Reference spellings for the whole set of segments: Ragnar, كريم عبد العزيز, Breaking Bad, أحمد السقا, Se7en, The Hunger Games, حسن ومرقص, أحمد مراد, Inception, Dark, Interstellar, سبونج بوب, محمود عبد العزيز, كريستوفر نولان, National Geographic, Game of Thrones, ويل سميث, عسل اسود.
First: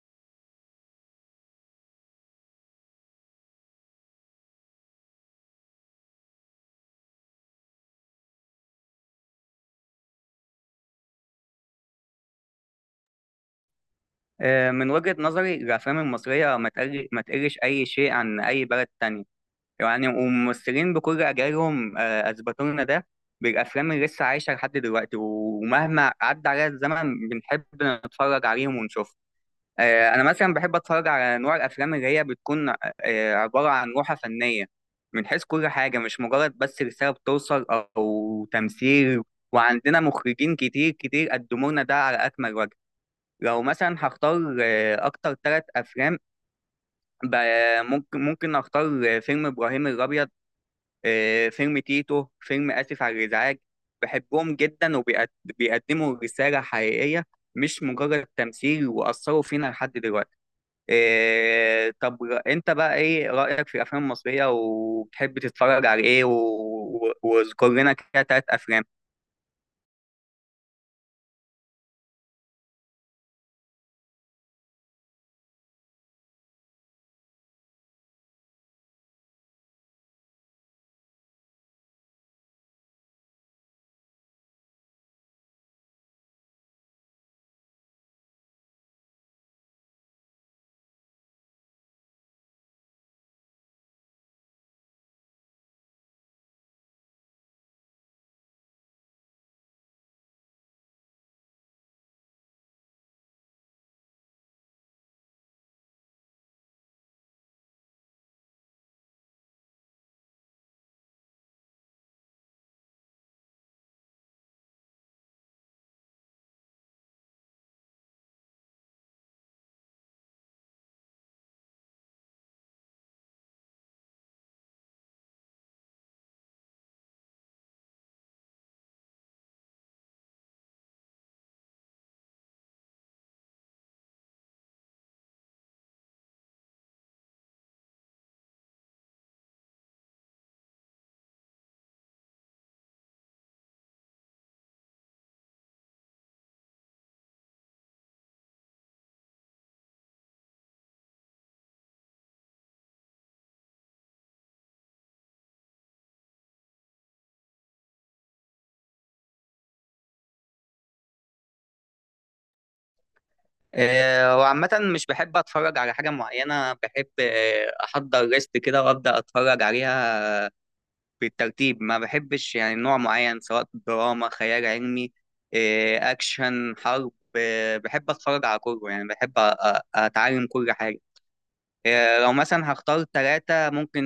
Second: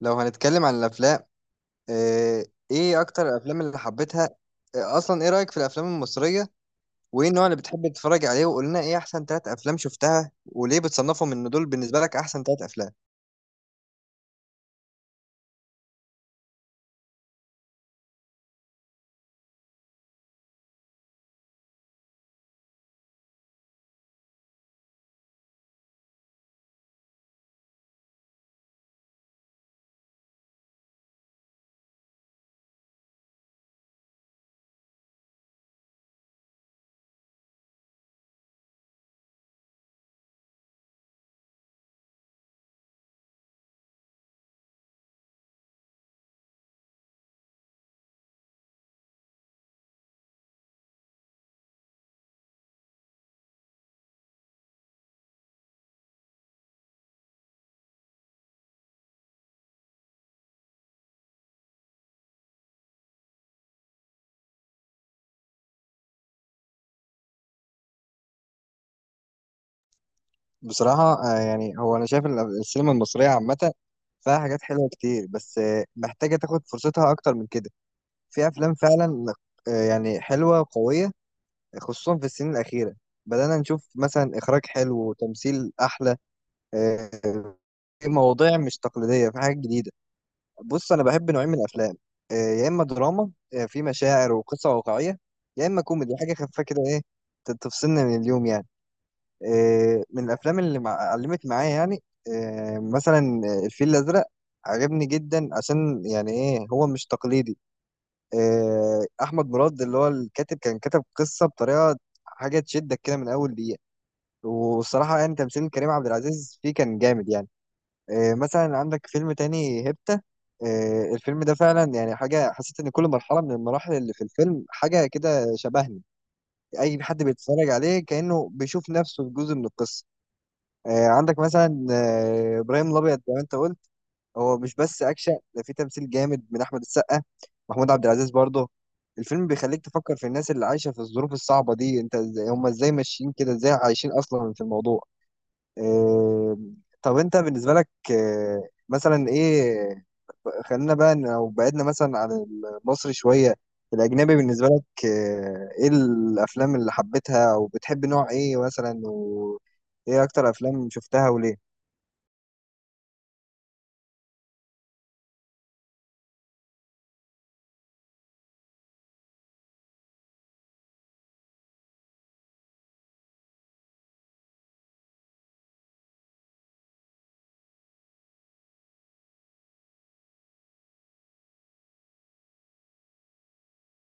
لو هنتكلم عن الافلام. ايه اكتر الافلام اللي حبيتها؟ اصلا ايه رايك في الافلام المصريه؟ وايه النوع اللي بتحب تتفرج عليه؟ وقول لنا ايه احسن ثلاث افلام شفتها وليه بتصنفهم ان دول بالنسبه لك احسن ثلاث افلام. من وجهة نظري الأفلام المصرية ما تقلش أي شيء عن أي بلد تانية. يعني والممثلين بكل أجيالهم أثبتوا لنا ده بالأفلام اللي لسه عايشة لحد دلوقتي، ومهما عدى عليها الزمن بنحب نتفرج عليهم ونشوفهم. أنا مثلا بحب أتفرج على نوع الأفلام اللي هي بتكون عبارة عن روحة فنية، من حيث كل حاجة، مش مجرد بس رسالة بتوصل أو تمثيل. وعندنا مخرجين كتير قدموا لنا ده على أكمل وجه. لو مثلا هختار اكتر ثلاث افلام، ممكن اختار فيلم ابراهيم الابيض، فيلم تيتو، فيلم اسف على الازعاج. بحبهم جدا وبيقدموا رسالة حقيقية، مش مجرد تمثيل، واثروا فينا لحد دلوقتي. طب انت بقى ايه رايك في الافلام المصرية، وبتحب تتفرج على ايه؟ واذكر لنا كده ثلاث افلام. بصراحه، يعني هو انا شايف السينما المصريه عامه فيها حاجات حلوه كتير، بس محتاجه تاخد فرصتها اكتر من كده. في افلام فعلا يعني حلوه وقويه، خصوصا في السنين الاخيره بدأنا نشوف مثلا إخراج حلو وتمثيل أحلى. آه، مواضيع مش تقليدية، في حاجات جديدة. بص، أنا بحب نوعين من الأفلام، يا إما دراما في مشاعر وقصة واقعية، يا إما كوميدي حاجة خفيفة كده، إيه، تفصلنا من اليوم يعني. من الأفلام اللي علمت معايا، يعني مثلا الفيل الأزرق. عجبني جدا، عشان يعني إيه، هو مش تقليدي. أحمد مراد اللي هو الكاتب كان كتب قصة بطريقة، حاجة تشدك كده من أول دقيقة، والصراحة يعني تمثيل كريم عبد العزيز فيه كان جامد يعني. مثلا عندك فيلم تاني، هيبتا. الفيلم ده فعلا يعني حاجة، حسيت إن كل مرحلة من المراحل اللي في الفيلم حاجة كده شبهني. أي حد بيتفرج عليه كأنه بيشوف نفسه في جزء من القصة. عندك مثلا إبراهيم الأبيض، زي ما أنت قلت. هو مش بس أكشن، ده فيه تمثيل جامد من أحمد السقا، محمود عبد العزيز برضه. الفيلم بيخليك تفكر في الناس اللي عايشة في الظروف الصعبة دي، أنت إزاي، هم إزاي ماشيين كده، إزاي عايشين أصلا في الموضوع. آه، طب أنت بالنسبة لك مثلا إيه؟ خلينا بقى لو بعدنا مثلا عن المصري شوية، الأجنبي بالنسبة لك، إيه الأفلام اللي حبيتها، أو بتحب نوع إيه مثلا، وإيه أكتر أفلام شفتها وليه؟ وعامة مش بحب أتفرج على حاجة معينة، بحب أحضر ليست كده وأبدأ أتفرج عليها بالترتيب. ما بحبش يعني نوع معين، سواء دراما، خيال علمي، أكشن، حرب، بحب أتفرج على كله. يعني بحب أتعلم كل حاجة. لو مثلا هختار ثلاثة، ممكن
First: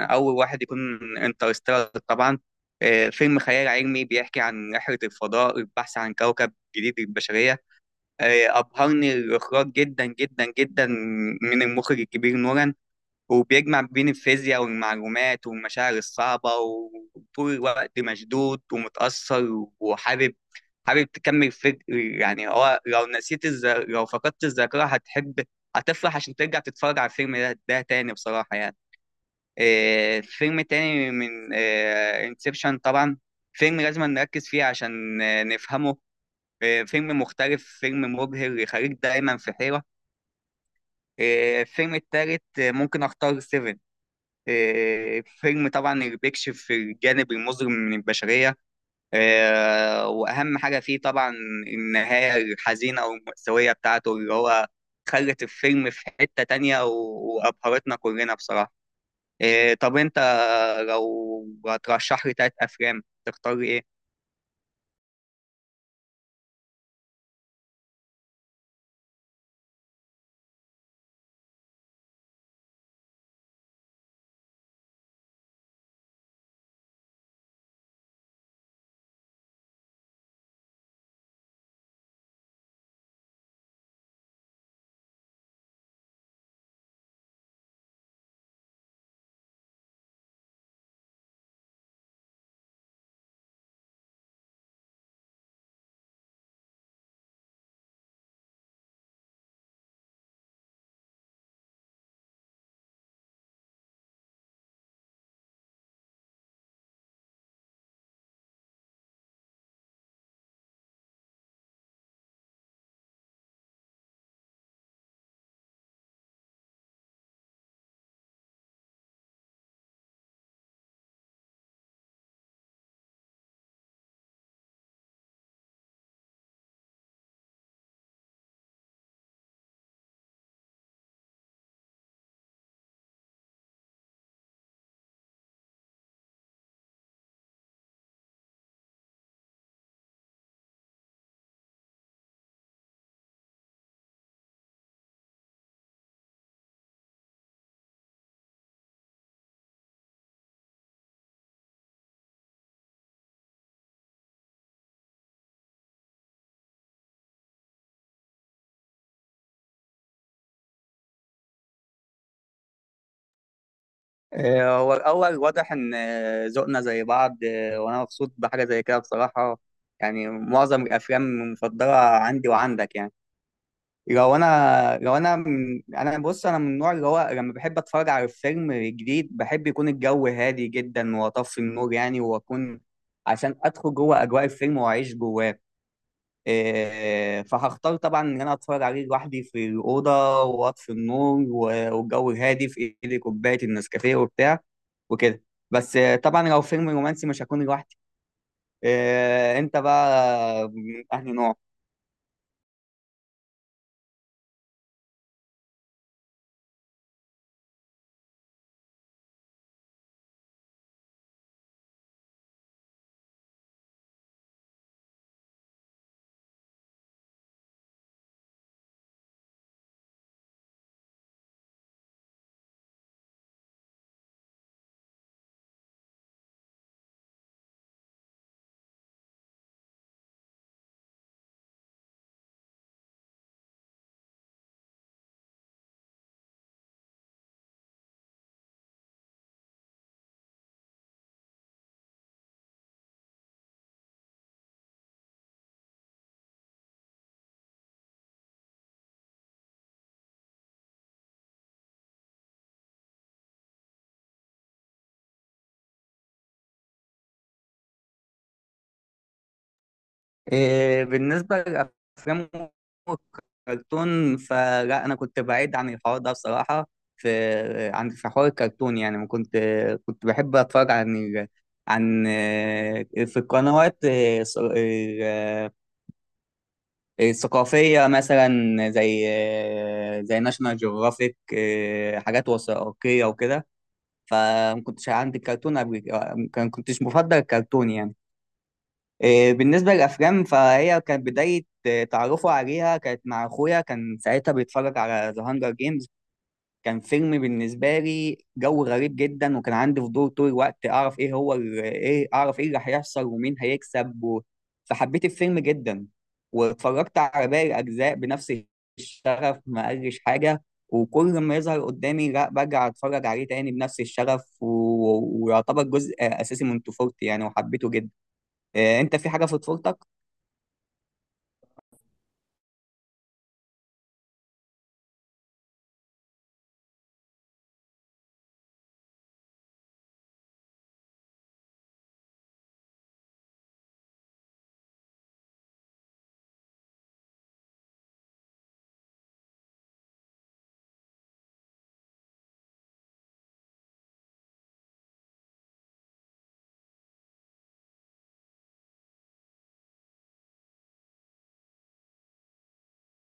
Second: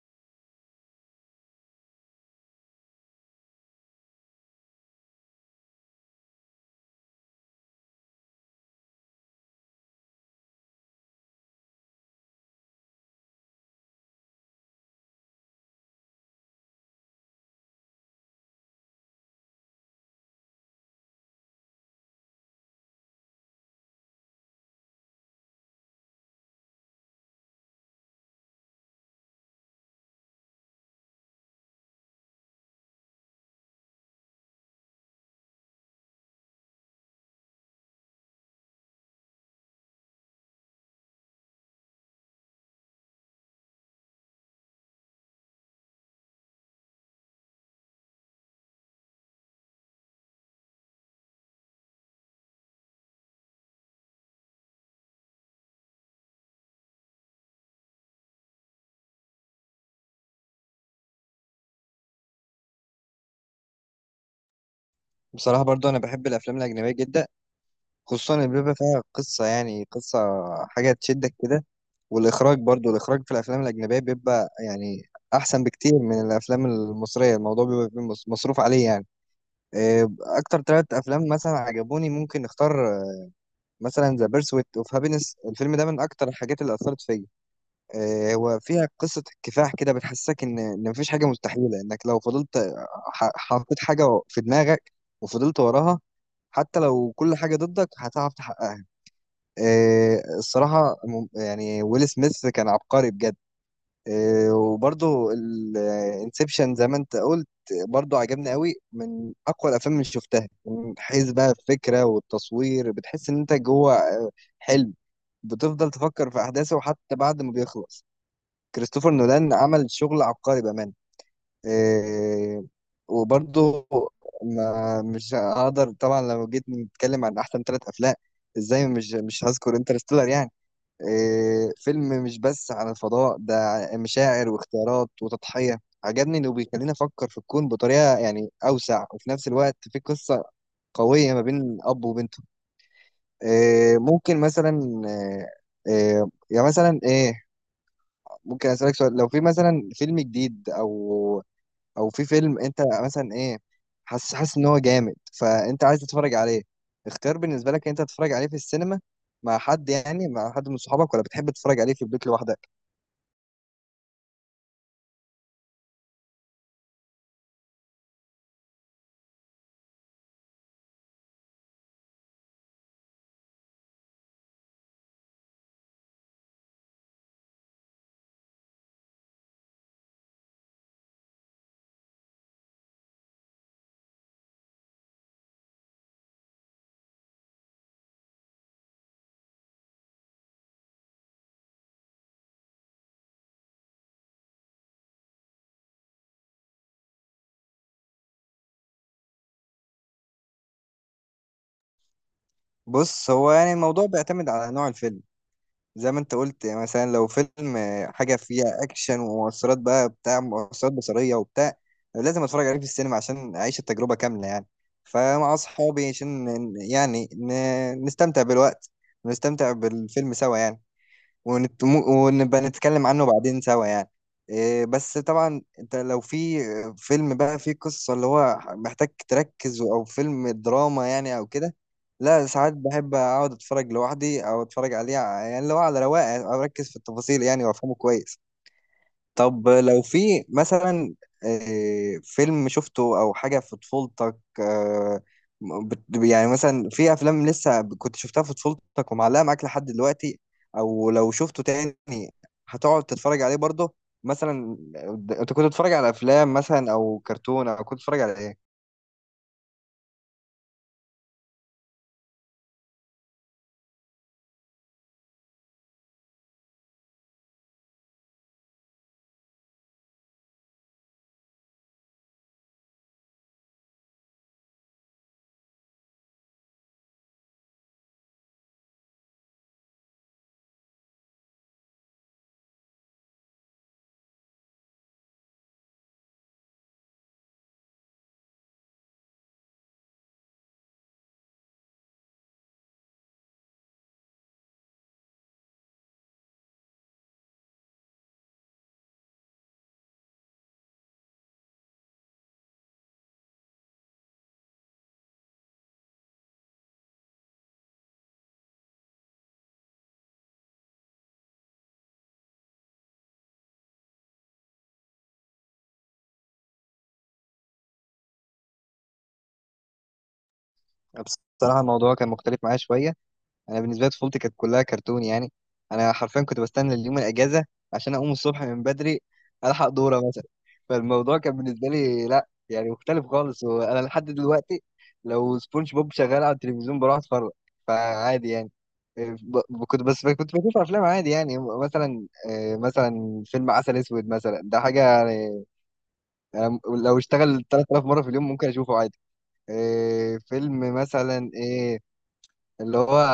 أول واحد يكون انترستيلر طبعا. فيلم خيال علمي بيحكي عن رحلة الفضاء، البحث عن كوكب جديد للبشرية. أبهرني الإخراج جدا جدا جدا، من المخرج الكبير نوران. وبيجمع بين الفيزياء والمعلومات والمشاعر الصعبة، وطول الوقت مشدود ومتأثر، وحابب تكمل. فكر يعني، هو لو لو فقدت الذاكرة هتحب، هتفرح عشان ترجع تتفرج على الفيلم ده تاني، بصراحة يعني. فيلم تاني من انسبشن طبعا، فيلم لازم نركز فيه عشان نفهمه. فيلم مختلف، فيلم مبهر، يخليك دايما في حيرة. الفيلم التالت ممكن أختار سيفن. فيلم طبعا اللي بيكشف الجانب المظلم من البشرية. وأهم حاجة فيه طبعا النهاية الحزينة أو المأساوية بتاعته، اللي هو خلت الفيلم في حتة تانية، وأبهرتنا كلنا بصراحة. طب أنت لو هترشح لي تلات أفلام تختار إيه؟ بصراحة برضو أنا بحب الأفلام الأجنبية جدا، خصوصا اللي بيبقى فيها قصة، يعني قصة، حاجة تشدك كده. والإخراج برضو، الإخراج في الأفلام الأجنبية بيبقى يعني أحسن بكتير من الأفلام المصرية. الموضوع بيبقى فيه مصروف عليه يعني. أكتر ثلاث أفلام مثلا عجبوني، ممكن نختار مثلا ذا بيرسويت اوف هابينس. الفيلم ده من اكتر الحاجات اللي اثرت فيا. هو فيها قصه كفاح كده، بتحسسك ان مفيش حاجه مستحيله. انك لو فضلت، حطيت حاجه في دماغك وفضلت وراها، حتى لو كل حاجه ضدك هتعرف تحققها. الصراحه يعني ويل سميث كان عبقري بجد. وبرضه الانسبشن زي ما انت قلت، برضه عجبني قوي، من اقوى الافلام اللي شفتها، من حيث بقى الفكره والتصوير. بتحس ان انت جوه حلم، بتفضل تفكر في احداثه حتى بعد ما بيخلص. كريستوفر نولان عمل شغل عبقري بامانه. إيه، وبرضه ما مش هقدر طبعا، لو جيت نتكلم عن احسن ثلاث افلام ازاي مش هذكر انترستيلر يعني. إيه، فيلم مش بس عن الفضاء، ده مشاعر واختيارات وتضحيه. عجبني انه بيخليني افكر في الكون بطريقه يعني اوسع، وفي نفس الوقت في قصه قويه ما بين اب وبنته. إيه، ممكن مثلا، إيه، إيه، يعني مثلا ايه، ممكن اسالك سؤال؟ لو في مثلا فيلم جديد، او او في فيلم انت مثلا ايه، حاسس حاسس ان هو جامد فانت عايز تتفرج عليه، اختيار بالنسبه لك انت تتفرج عليه في السينما مع حد يعني مع حد من صحابك، ولا بتحب تتفرج عليه في البيت لوحدك؟ الأول واضح إن ذوقنا زي بعض، وأنا مبسوط بحاجة زي كده بصراحة. يعني معظم الأفلام المفضلة عندي وعندك يعني. لو أنا لو أنا من أنا بص أنا من النوع اللي هو لما بحب أتفرج على فيلم جديد، بحب يكون الجو هادي جدا وأطفي النور، يعني وأكون عشان أدخل جوه أجواء الفيلم وأعيش جواه. إيه، فهختار طبعا ان انا اتفرج عليه لوحدي في الاوضه واطفي النور، والجو هادي، في ايدي كوبايه النسكافيه وبتاع وكده. بس طبعا لو فيلم رومانسي مش هكون لوحدي. إيه، انت بقى من انهي نوع؟ بص، هو يعني الموضوع بيعتمد على نوع الفيلم. زي ما انت قلت يعني، مثلا لو فيلم حاجه فيها اكشن ومؤثرات بقى، بتاع مؤثرات بصريه وبتاع، لازم اتفرج عليه في السينما عشان اعيش التجربه كامله يعني. فمع اصحابي عشان يعني نستمتع بالوقت ونستمتع بالفيلم سوا يعني، ونبقى نتكلم عنه بعدين سوا يعني. إيه، بس طبعا انت لو في فيلم بقى فيه قصة، اللي هو محتاج تركز، او فيلم دراما يعني او كده، لا ساعات بحب اقعد اتفرج لوحدي، او اتفرج عليه يعني اللي هو على رواقه، اركز في التفاصيل يعني وافهمه كويس. طب لو في مثلا فيلم شفته او حاجه في طفولتك، يعني مثلا في افلام لسه كنت شفتها في طفولتك ومعلقه معاك لحد دلوقتي، او لو شفته تاني هتقعد تتفرج عليه برضه؟ مثلا انت كنت بتتفرج على افلام مثلا او كرتون، او كنت بتتفرج على ايه؟ إيه، بالنسبه للافلام والكرتون فلا، انا كنت بعيد عن الحوار ده بصراحه. في عن في حوار الكرتون يعني ما كنت، كنت بحب اتفرج عن عن في القنوات ثقافية مثلا، زي زي ناشونال جيوغرافيك، حاجات وثائقية وكده. فما كنتش عندي الكرتون قبل، كان كنتش مفضل الكرتون يعني. إيه، بالنسبة للأفلام، فهي كانت بداية إيه، تعرفه عليها كانت مع أخويا، كان ساعتها بيتفرج على ذا هانجر جيمز. كان فيلم بالنسبة لي جو غريب جدا، وكان عندي فضول طول الوقت أعرف إيه هو ال- إيه أعرف إيه اللي هيحصل ومين هيكسب فحبيت الفيلم جدا، واتفرجت على باقي الأجزاء بنفس الشغف، ما قالش حاجة. وكل ما يظهر قدامي لا برجع أتفرج عليه تاني بنفس الشغف ويعتبر جزء أساسي من طفولتي يعني، وحبيته جدا. أنت في حاجة في طفولتك؟ بصراحه الموضوع كان مختلف معايا شويه. انا بالنسبه لي طفولتي كانت كلها كرتون يعني. انا حرفيا كنت بستنى اليوم الاجازه عشان اقوم الصبح من بدري، الحق دوره مثلا. فالموضوع كان بالنسبه لي لا يعني مختلف خالص، وانا لحد دلوقتي لو سبونج بوب شغال على التلفزيون بروح اتفرج، فعادي يعني. كنت بس كنت بشوف افلام عادي يعني. مثلا مثلا فيلم عسل اسود مثلا، ده حاجه يعني، أنا لو اشتغل 3000 مره في اليوم ممكن اشوفه عادي. فيلم مثلا إيه، اللي هو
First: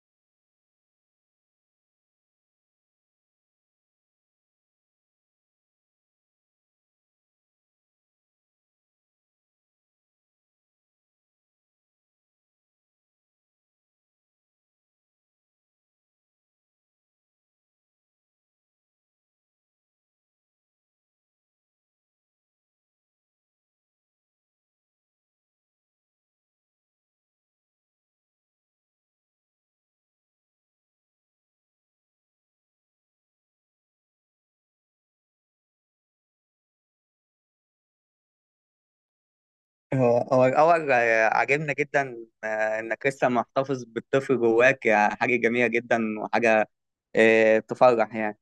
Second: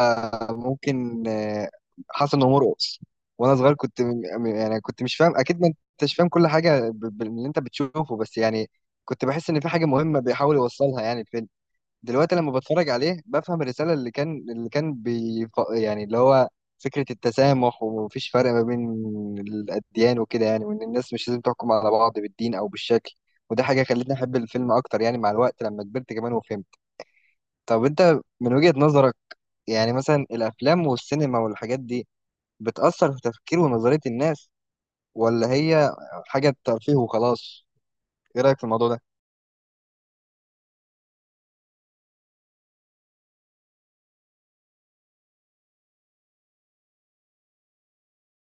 ممكن حسن ومرقص. وانا صغير كنت يعني كنت مش فاهم اكيد، ما انتش فاهم كل حاجه باللي انت بتشوفه، بس يعني كنت بحس ان في حاجه مهمه بيحاول يوصلها يعني الفيلم. دلوقتي لما بتفرج عليه بفهم الرساله اللي كان بي يعني، اللي هو فكره التسامح ومفيش فرق ما بين الاديان وكده يعني، وان الناس مش لازم تحكم على بعض بالدين او بالشكل. وده حاجه خلتني احب الفيلم اكتر يعني، مع الوقت لما كبرت كمان وفهمت. طب انت من وجهه نظرك يعني مثلا الافلام والسينما والحاجات دي، بتأثر في تفكير ونظرية الناس، ولا هي حاجة ترفيه وخلاص؟ ايه رأيك في الموضوع ده؟ هو الأول عاجبنا جدا إنك لسه محتفظ بالطفل جواك، حاجة جميلة جدا وحاجة تفرح يعني.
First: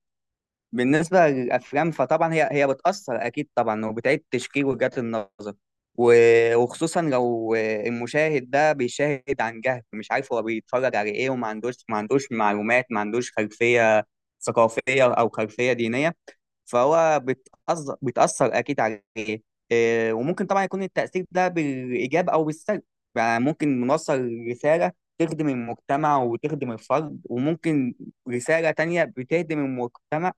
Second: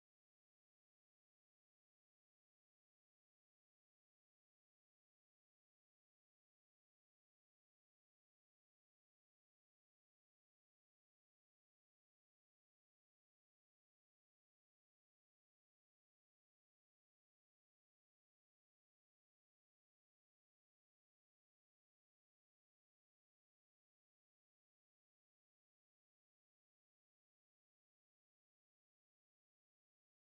بالنسبة للأفلام فطبعا هي بتأثر أكيد طبعا، وبتعيد تشكيل وجهات النظر. وخصوصا لو المشاهد ده بيشاهد عن جهل، مش عارف هو بيتفرج على إيه، وما عندوش معلومات، ما عندوش خلفية ثقافية أو خلفية دينية. فهو بتأثر أكيد عليه. إيه، وممكن طبعا يكون التأثير ده بالإيجاب أو بالسلب. يعني ممكن نوصل رسالة تخدم المجتمع وتخدم الفرد، وممكن رسالة تانية بتهدم المجتمع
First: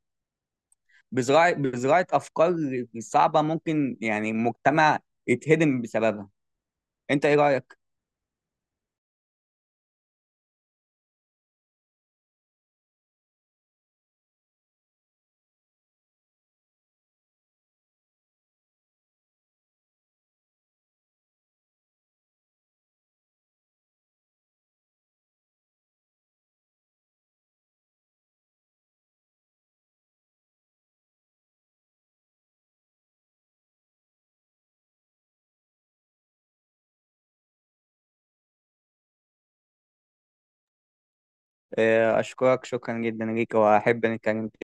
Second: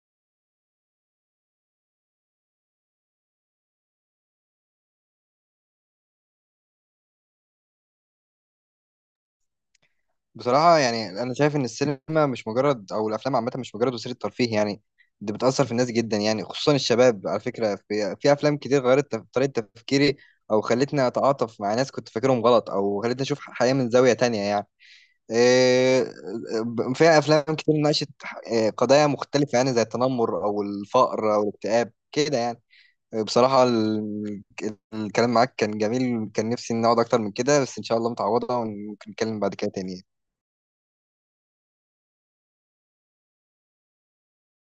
بزراعة أفكار صعبة، ممكن يعني مجتمع يتهدم بسببها. أنت إيه رأيك؟ بصراحة يعني انا شايف ان السينما مش مجرد، او الافلام عامة مش مجرد وسيلة ترفيه يعني. دي بتأثر في الناس جدا يعني، خصوصا الشباب. على فكرة في افلام كتير غيرت طريقة تفكيري، او خلتني اتعاطف مع ناس كنت فاكرهم غلط، او خلتني اشوف حياة من زاوية تانية يعني. آه، فيها افلام كتير ناقشت قضايا مختلفه يعني، زي التنمر او الفقر او الاكتئاب كده يعني. بصراحه الكلام معاك كان جميل، كان نفسي نقعد اكتر من كده، بس ان شاء الله متعوضه وممكن نتكلم بعد كده تاني يعني. أشكرك شكرا جدا ليك، وأحب نتكلم